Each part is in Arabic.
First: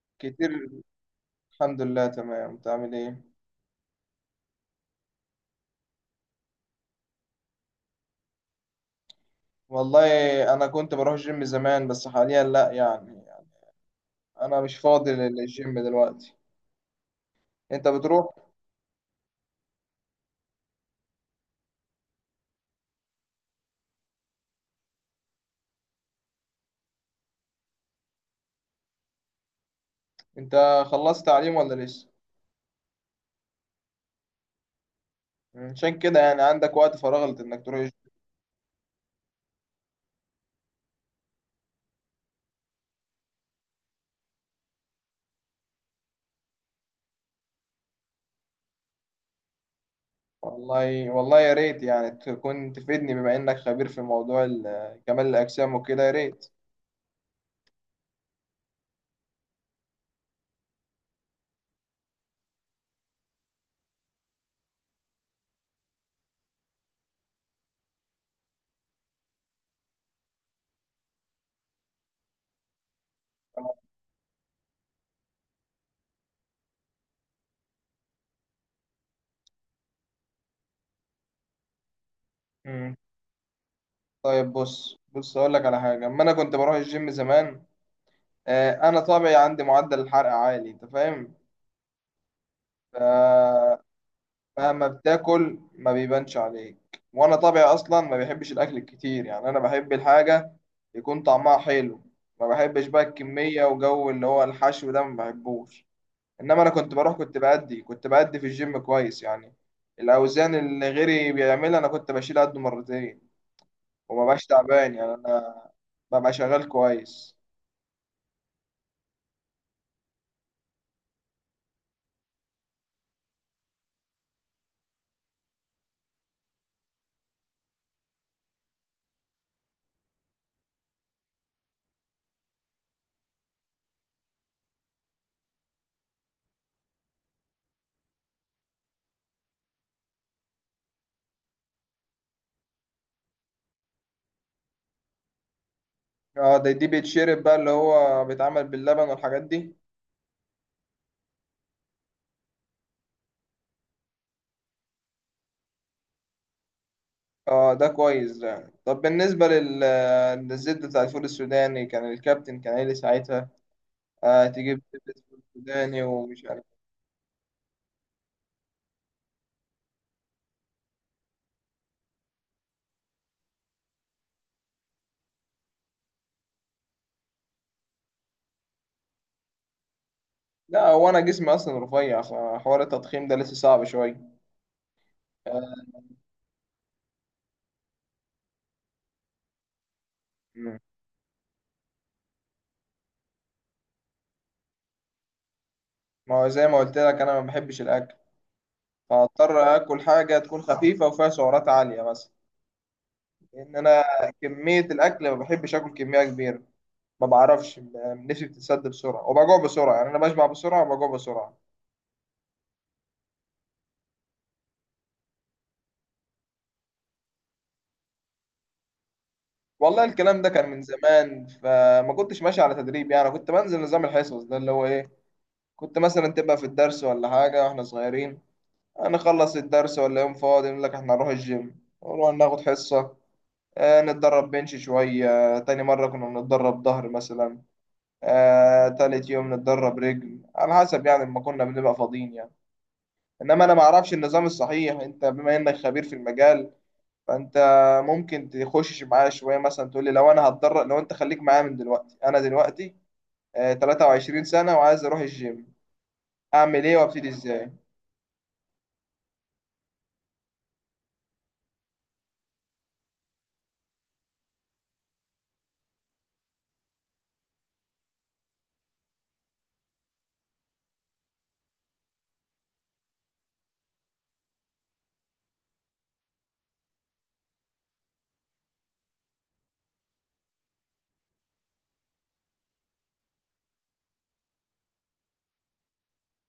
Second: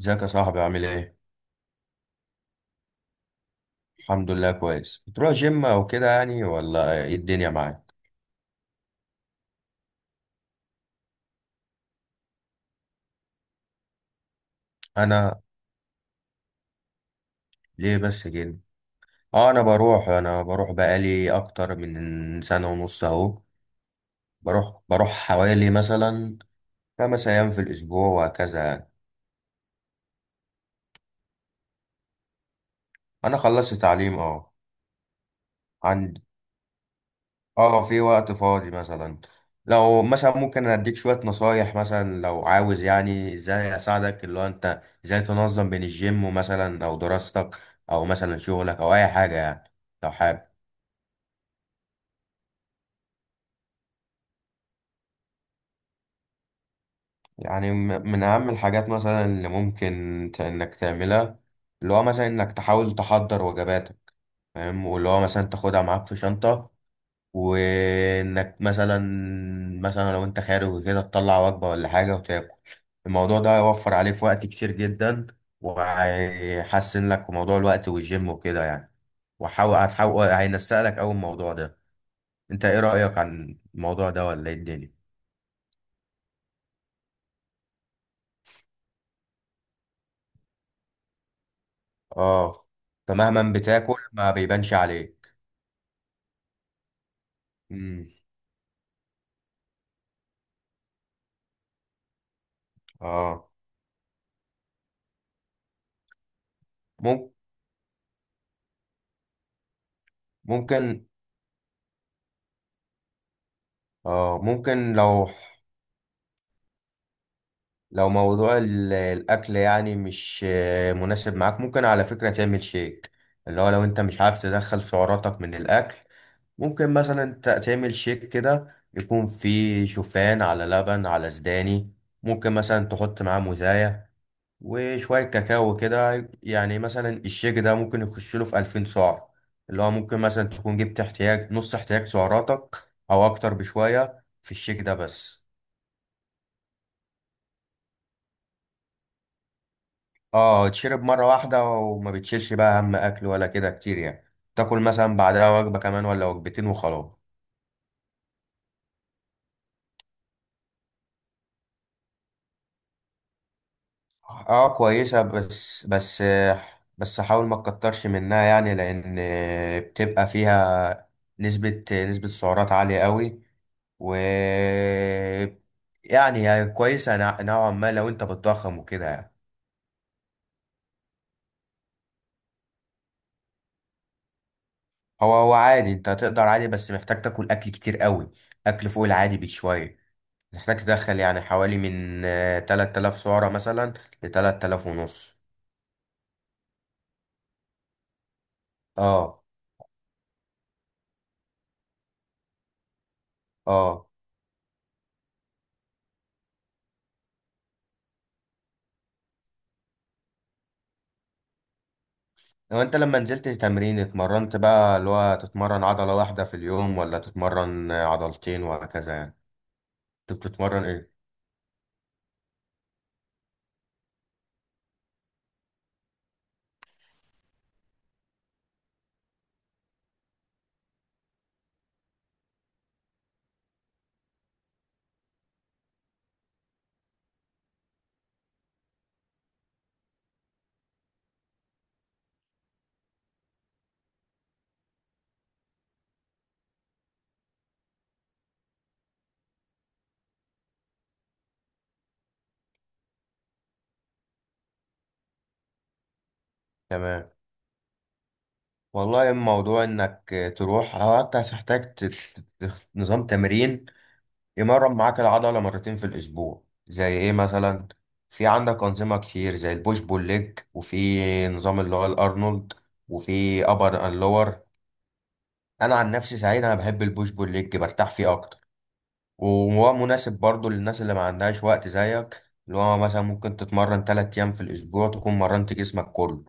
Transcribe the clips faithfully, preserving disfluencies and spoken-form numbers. ازيك يا كتير. صاحبي؟ عامل ايه؟ الحمد لله، تمام. انت عامل ايه؟ الحمد لله، كويس. بتروح جيم او كده يعني ولا ايه الدنيا معاك؟ والله. انا كنت بروح جيم زمان بس حاليا لا يعني, يعني انا مش فاضي لل- انا للجيم دلوقتي. انت ليه بس بتروح؟ كده؟ اه انا بروح، انا بروح بقالي اكتر من سنة ونص اهو. بروح بروح حوالي مثلا خمس ايام في الاسبوع وهكذا يعني. انت خلصت تعليم ولا لسه؟ انا خلصت تعليم اه. عشان عن كده يعني عندك وقت فراغ انك تروح اه في الجيم. وقت فاضي مثلا. لو مثلا ممكن اديك شوية نصايح، مثلا لو عاوز يعني ازاي اساعدك، اللي هو انت ازاي تنظم بين الجيم ومثلا او دراستك او مثلا شغلك او اي حاجة يعني، لو حابب. والله والله، يا ريت يعني تكون تفيدني بما انك خبير في موضوع ال- كمال الاجسام وكده، يا ريت. يعني م- من اهم الحاجات مثلا اللي ممكن ت- انك تعملها، اللي هو مثلا انك تحاول تحضر وجباتك، فاهم، واللي هو مثلا تاخدها معاك في شنطة، وانك مثلا مثلا لو انت خارج وكده تطلع وجبة ولا حاجة وتاكل. الموضوع ده هيوفر عليك وقت كتير جدا، وهيحسن لك في موضوع الوقت والجيم وكده يعني. وحاول هتحاول هينسق لك اول الموضوع ده. انت ايه مم. رأيك عن الموضوع ده ولا طيب، ايه الدنيا؟ بص بص، اقول لك على حاجه اما انا كنت بروح الجيم زمان. آه، انا طبعي عندي معدل الحرق عالي، انت فاهم. اه، فمهما بتاكل ما بيبانش مهما عليك. بتاكل ما بيبانش عليك، وانا طبيعي اصلا امم ما بيحبش الاكل الكتير، يعني انا بحب الحاجه يكون طعمها حلو. ما بحبش بقى اه. الكميه وجو اللي هو الحشو ده، ما بحبوش. انما انا كنت بروح، مم- كنت بأدي كنت بأدي في الجيم كويس يعني. الاوزان اللي ممكن، غيري بيعملها انا كنت بشيل قده مرتين، وما اه بقاش ممكن. تعبان يعني، لو انا ببقى شغال كويس. لو موضوع ال- الأكل يعني مش آه، مناسب معاك، ممكن على فكرة تعمل شيك، اللي هو لو أنت مش عارف تدخل سعراتك من الأكل. ممكن مثلا ت- تعمل شيك كده يكون فيه شوفان على لبن على سداني. ممكن مثلا تحط معاه موزاية وشوية كاكاو كده يعني. مثلا الشيك ده ممكن يخش له في ألفين سعر، اللي هو ممكن مثلا تكون جبت احتياج، نص احتياج سعراتك أو أكتر بشوية في الشيك ده بس. اه، ده دي بيتشرب بقى، اللي هو بيتعمل باللبن والحاجات دي. اه، تشرب مرة واحدة وما بتشيلش بقى هم أكل ولا كده كتير يعني. تاكل مثلا بعدها وجبة كمان ولا وجبتين وخلاص. اه، ده كويس ده يعني. طب بالنسبة لل... للزبدة بتاع الفول السوداني، كان الكابتن كان قايل لي ساعتها آه، اه تجيب زبدة كويسة، فول بس سوداني بس ومش عارف. بس حاول ما تكترش منها، يعني لأن بتبقى فيها نسبة نسبة سعرات عالية قوي، و يعني هي كويسة نوع- نوعا ما لو انت بتضخم وكده يعني. لا، هو أنا جسمي أصلا رفيع، فحوار التضخيم ده لسه صعب شوية. هو هو عادي، آه. انت تقدر عادي، بس محتاج تاكل أكل كتير قوي، أكل فوق العادي بشوية. مم. محتاج تدخل يعني حوالي من آه، تلات آلاف سعرة مثلا ل تلات آلاف ونص. ما هو زي ما قلت لك، أنا ما بحبش الأكل، اه. فهضطر آكل حاجة تكون خفيفة وفيها سعرات عالية مثلا. لأن أنا اه كمية الأكل ما بحبش آكل كمية كبيرة. ما بعرفش، نفسي بتتسد بسرعة وبجوع بسرعة، يعني أنا بشبع بسرعة وبجوع بسرعة. لو انت لما نزلت تمرين اتمرنت بقى، اللي هو تتمرن عضلة واحدة في اليوم ولا تتمرن آه، عضلتين وهكذا يعني؟ والله انت الكلام ده كان من بتتمرن ايه؟ زمان، فما كنتش ماشي على تدريب يعني، كنت بنزل نظام الحصص ده اللي هو ايه. كنت مثلا تبقى في الدرس ولا حاجة واحنا صغيرين، هنخلص الدرس ولا يوم فاضي نقول لك احنا هنروح الجيم، نروح ناخد حصة، آه نتدرب بنش شوية. تاني مرة كنا بنتدرب ظهر مثلا، آه تالت يوم نتدرب رجل، على حسب يعني، ما كنا بنبقى فاضيين يعني. انما انا ما اعرفش النظام الصحيح، انت بما انك خبير في المجال، فانت ممكن تخش معايا شويه مثلا تقول لي لو انا هتدرب. لو انت خليك معايا من دلوقتي، انا دلوقتي آه، تلاتة وعشرين سنه وعايز اروح الجيم، اعمل ايه وابتدي تمام. ازاي؟ والله الموضوع انك آه، تروح، او انت هتحتاج ت- ت- نظام تمرين يمرن معاك العضلة مرتين في الأسبوع، زي إيه مثلا؟ في عندك أنظمة كتير زي البوش بول ليج، وفي نظام اللي هو الأرنولد، وفي أبر أند لور. أنا عن نفسي سعيد، أنا بحب البوش بول ليج، برتاح فيه أكتر، وهو مناسب برضو للناس اللي ما عندهاش وقت زيك، اللي هو مثلا ممكن تتمرن تلات أيام في الأسبوع تكون مرنت جسمك كله،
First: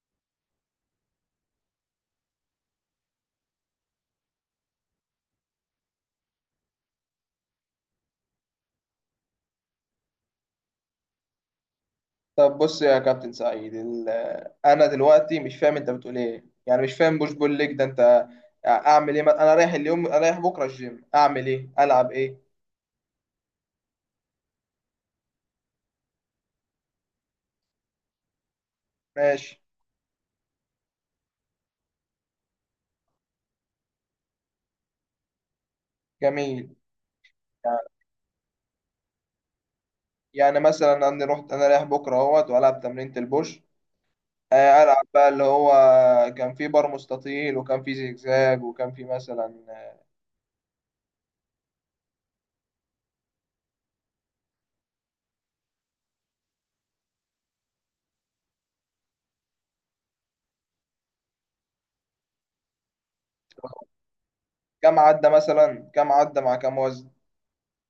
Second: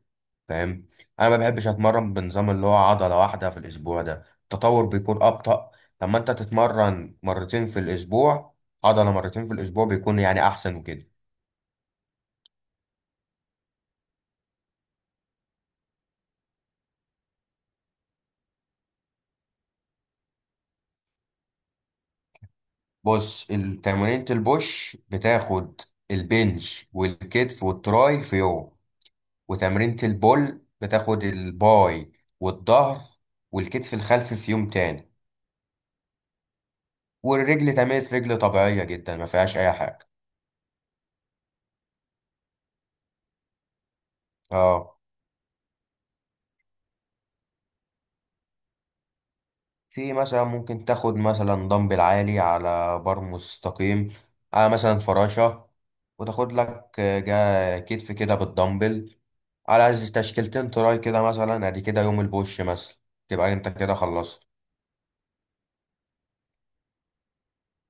فاهم. انا ما بحبش اتمرن بنظام اللي هو عضله واحده في الاسبوع، ده التطور بيكون ابطا. لما انت تتمرن مرتين في الاسبوع، عضله مرتين في الاسبوع، بيكون يعني احسن وكده. طب بص يا كابتن سعيد، ال- آه، انا دلوقتي مش فاهم انت بتقول ايه، يعني مش فاهم بوش بول ليج ده. انت آه، اعمل ايه؟ ما- انا رايح اليوم، أنا رايح بكره الجيم، اعمل ايه؟ العب ايه؟ بص، تمارين البوش بتاخد البنج والكتف والتراي في يوم، ماشي. وتمرينة البول بتاخد الباي والظهر والكتف الخلفي في يوم تاني، جميل. والرجل يعني تمرينة رجل طبيعية جدا ما فيهاش أي حاجة. يعني مثلا انا رحت انا رايح بكره اهوت والعب تمرينة البوش، آه، اه، ألعب بقى اللي هو كان في بار مستطيل، وكان في زجزاج، وكان في مثلا. في مثلا ممكن تاخد مثلا دمبل عالي على بار مستقيم، على مثلا فراشة، وتاخد لك آه، جا كتف كده بالدمبل، على تشكيلتين تراي كده مثلا، ادي كده يوم البوش مثلا، تبقى انت كده خلصت. كام عدى مثلا، كام عدى مع كام وزن؟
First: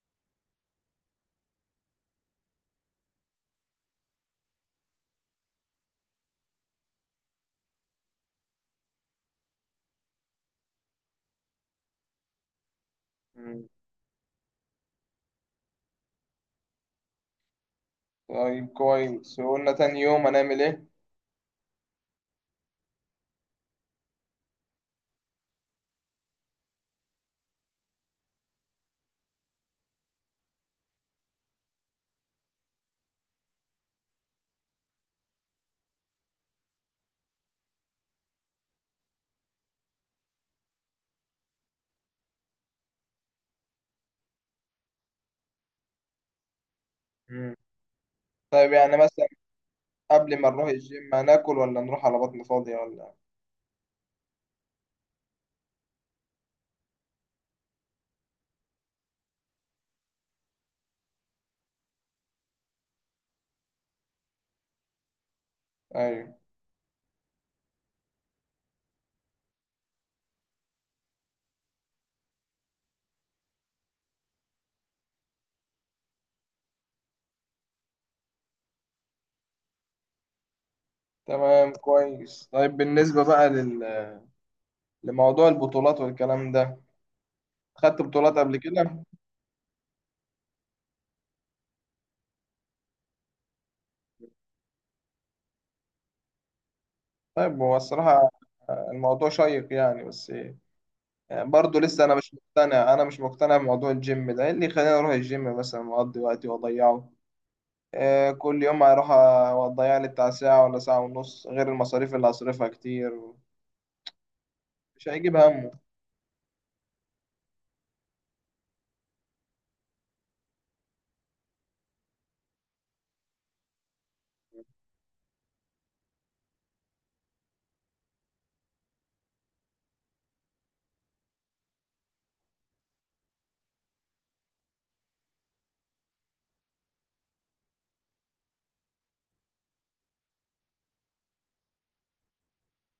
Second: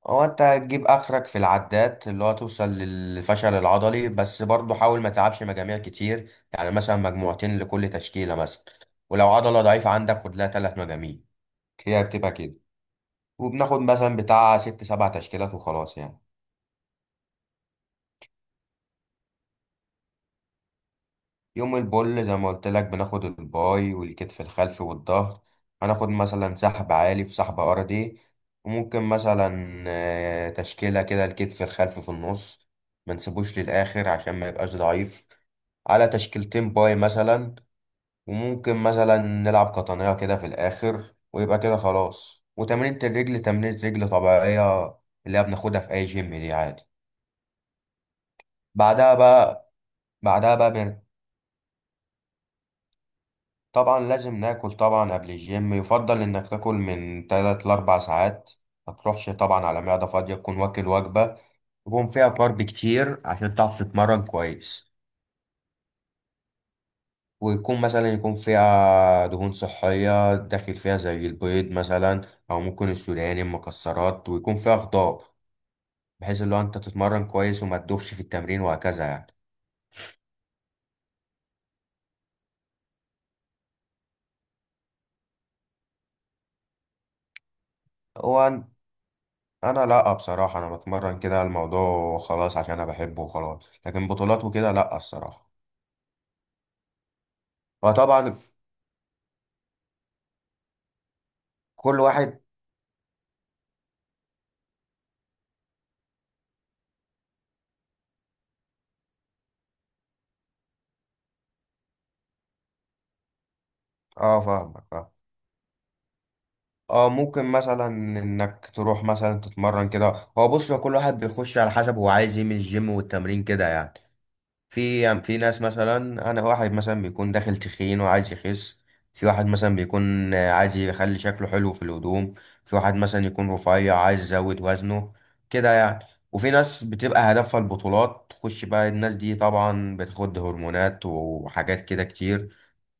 هو انت هتجيب اخرك في العدات، اللي هو توصل للفشل العضلي، بس برضه حاول ما تلعبش مجاميع كتير يعني، مثلا مجموعتين لكل تشكيلة مثلا، ولو عضلة ضعيفة عندك خد لها تلات مجاميع، هي بتبقى كده. مم. وبناخد مثلا بتاع ست سبع تشكيلات وخلاص يعني. طيب كويس. وقلنا تاني يوم هنعمل ايه؟ يوم البول زي ما قلت لك بناخد الباي والكتف الخلفي والظهر، هناخد مثلا سحب عالي في سحب ارضي، وممكن مثلا آه، تشكيلة كده الكتف الخلفي في النص، ما نسيبوش للآخر عشان ما يبقاش ضعيف، على تشكيلتين باي مثلا، وممكن مثلا نلعب قطنية كده في الآخر ويبقى كده خلاص. وتمرينة الرجل تمرينة رجل طبيعية، اللي هي بناخدها في أي جيم دي عادي. مم. طيب يعني بعدها مثلا بقى قبل ما بعدها نروح بقى الجيم هناكل ولا نروح على بطن فاضية ولا؟ طبعا لازم ناكل. طبعا قبل الجيم يفضل انك تاكل من تلاتة ل أربع ساعات، ما تروحش طبعا على معدة فاضية، تكون واكل وجبة يكون فيها كارب كتير عشان تعرف تتمرن كويس، ايوه. ويكون مثلا يكون فيها دهون صحية داخل فيها زي البيض مثلا، او ممكن السوداني، المكسرات، ويكون فيها خضار، بحيث اللي هو انت تتمرن كويس وما تدوخش في التمرين وهكذا يعني. تمام كويس. طيب بالنسبة بقى لل... لموضوع البطولات والكلام ده، خدت بطولات هو قبل أن- كده؟ انا لا بصراحة، انا بتمرن كده الموضوع خلاص عشان انا بحبه وخلاص، لكن بطولات وكده لا الصراحة. طيب هو الصراحة فطبعا آه، الموضوع شيق يعني، بس برضه كل لسه انا مش واحد، مقتنع. انا مش مقتنع بموضوع الجيم ده، إيه اللي يخليني اروح الجيم مثلا واقضي وقتي واضيعه؟ آه، كل يوم هروح أ- واضيع لي بتاع ساعة ولا ساعة ونص، غير المصاريف اللي هصرفها كتير، اه فاهمك مش اه. هيجيب همه. اه ممكن مثلا انك تروح مثلا تتمرن كده. هو بص هو كل واحد بيخش على حسب هو عايز ايه من الجيم والتمرين كده يعني. في يعني في ناس مثلا، انا واحد مثلا بيكون داخل تخين وعايز يخس، في واحد مثلا بيكون آه، عايز يخلي شكله حلو في الهدوم، في واحد مثلا يكون رفيع عايز يزود وزنه، كده يعني. وفي ناس بتبقى هدفها البطولات، تخش بقى الناس دي طبعا بتاخد هرمونات وحاجات كده كتير.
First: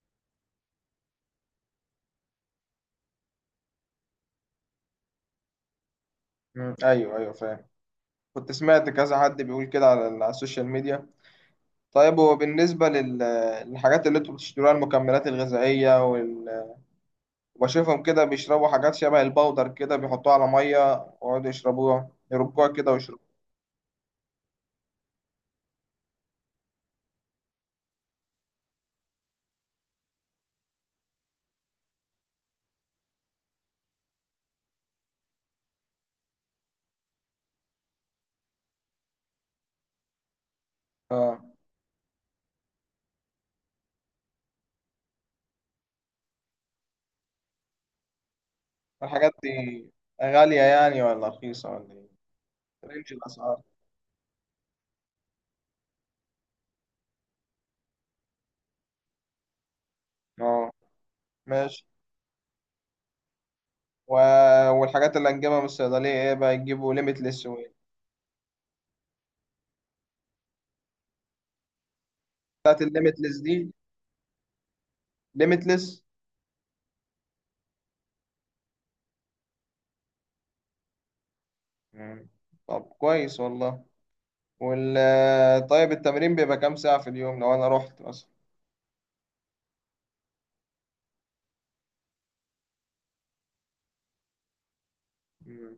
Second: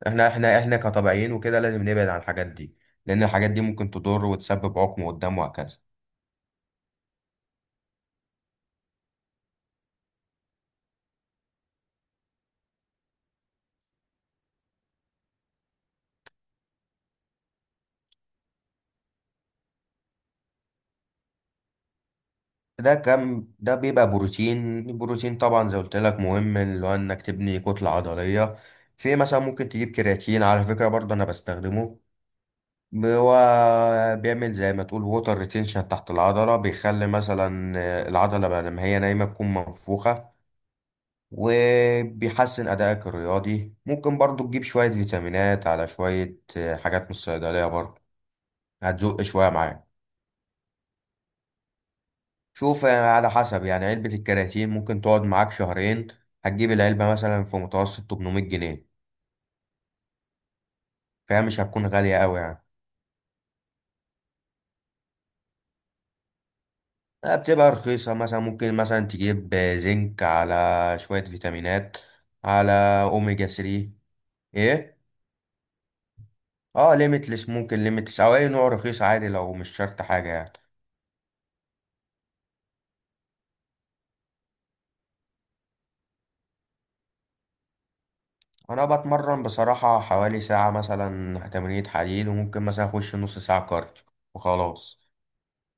احنا احنا احنا كطبيعيين وكده لازم نبعد عن الحاجات دي، لان الحاجات دي ممكن تضر وتسبب عقم قدام وهكذا. مم. ايوه ايوه، فاهم. كنت سمعت كذا حد بيقول كده على ال- على السوشيال ميديا. طيب هو بالنسبة لل- للحاجات اللي انتوا بتشتروها، المكملات الغذائية وال... وبشوفهم كده بيشربوا حاجات شبه البودر كده، بيحطوها على مية ويقعدوا يشربوها، يربوها كده ده كم ده بيبقى بروتين. البروتين طبعا زي قلت لك مهم، اللي هو انك تبني كتلة عضلية. في مثلا ممكن تجيب كرياتين، على فكرة برضه انا بستخدمه. ب- هو بيعمل زي ما تقول ووتر ريتينشن تحت العضلة، بيخلي مثلا العضلة بقى لما هي نايمة تكون منفوخة، ويشربوها. وبيحسن أدائك الرياضي. ممكن برضو تجيب شوية فيتامينات، على شوية حاجات من الصيدلية برضو، هتزق الحاجات شوية دي معاك. غالية يعني ولا رخيصة ولا ايه؟ شوف رينج على الأسعار. حسب يعني، علبة الكرياتين ممكن تقعد معاك شهرين. هتجيب العلبة مثلا في متوسط تمنمية جنيه، اه. فهي مش ماشي. هتكون غالية أوي يعني. و... والحاجات اللي هنجيبها من الصيدلية ايه بقى؟ يجيبوا لا، ليميتلس و بتبقى إيه؟ رخيصة، مثلا ممكن مثلا تجيب زنك، على شوية فيتامينات، على بتاعت الليميتلس أوميجا دي. تلاتة. إيه؟ ليميتلس. اه ليميتلس، ممكن ليميتلس أو أي نوع رخيص عادي لو مش شرط حاجة يعني. مم. طب كويس والله. وال طيب التمرين بيبقى كام ساعة في اليوم لو أنا رحت مثلا؟ أنا بتمرن بصراحة حوالي ساعة، مثلا تمرينة حديد، وممكن مثلا أخش نص ساعة كارديو وخلاص. مم.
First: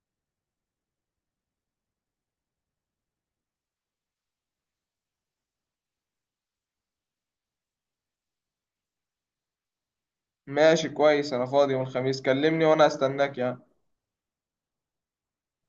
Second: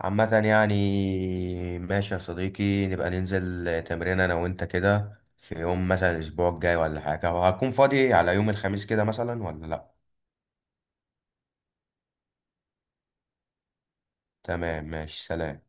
عامة يعني، ماشي يا صديقي، نبقى ننزل تمرين انا وانت كده في يوم مثلا الاسبوع الجاي ولا حاجة، وهكون فاضي على يوم الخميس كده مثلا، ولا لا؟ ماشي كويس. أنا فاضي يوم الخميس، كلمني وأنا هستناك يعني. تمام، ماشي، سلام.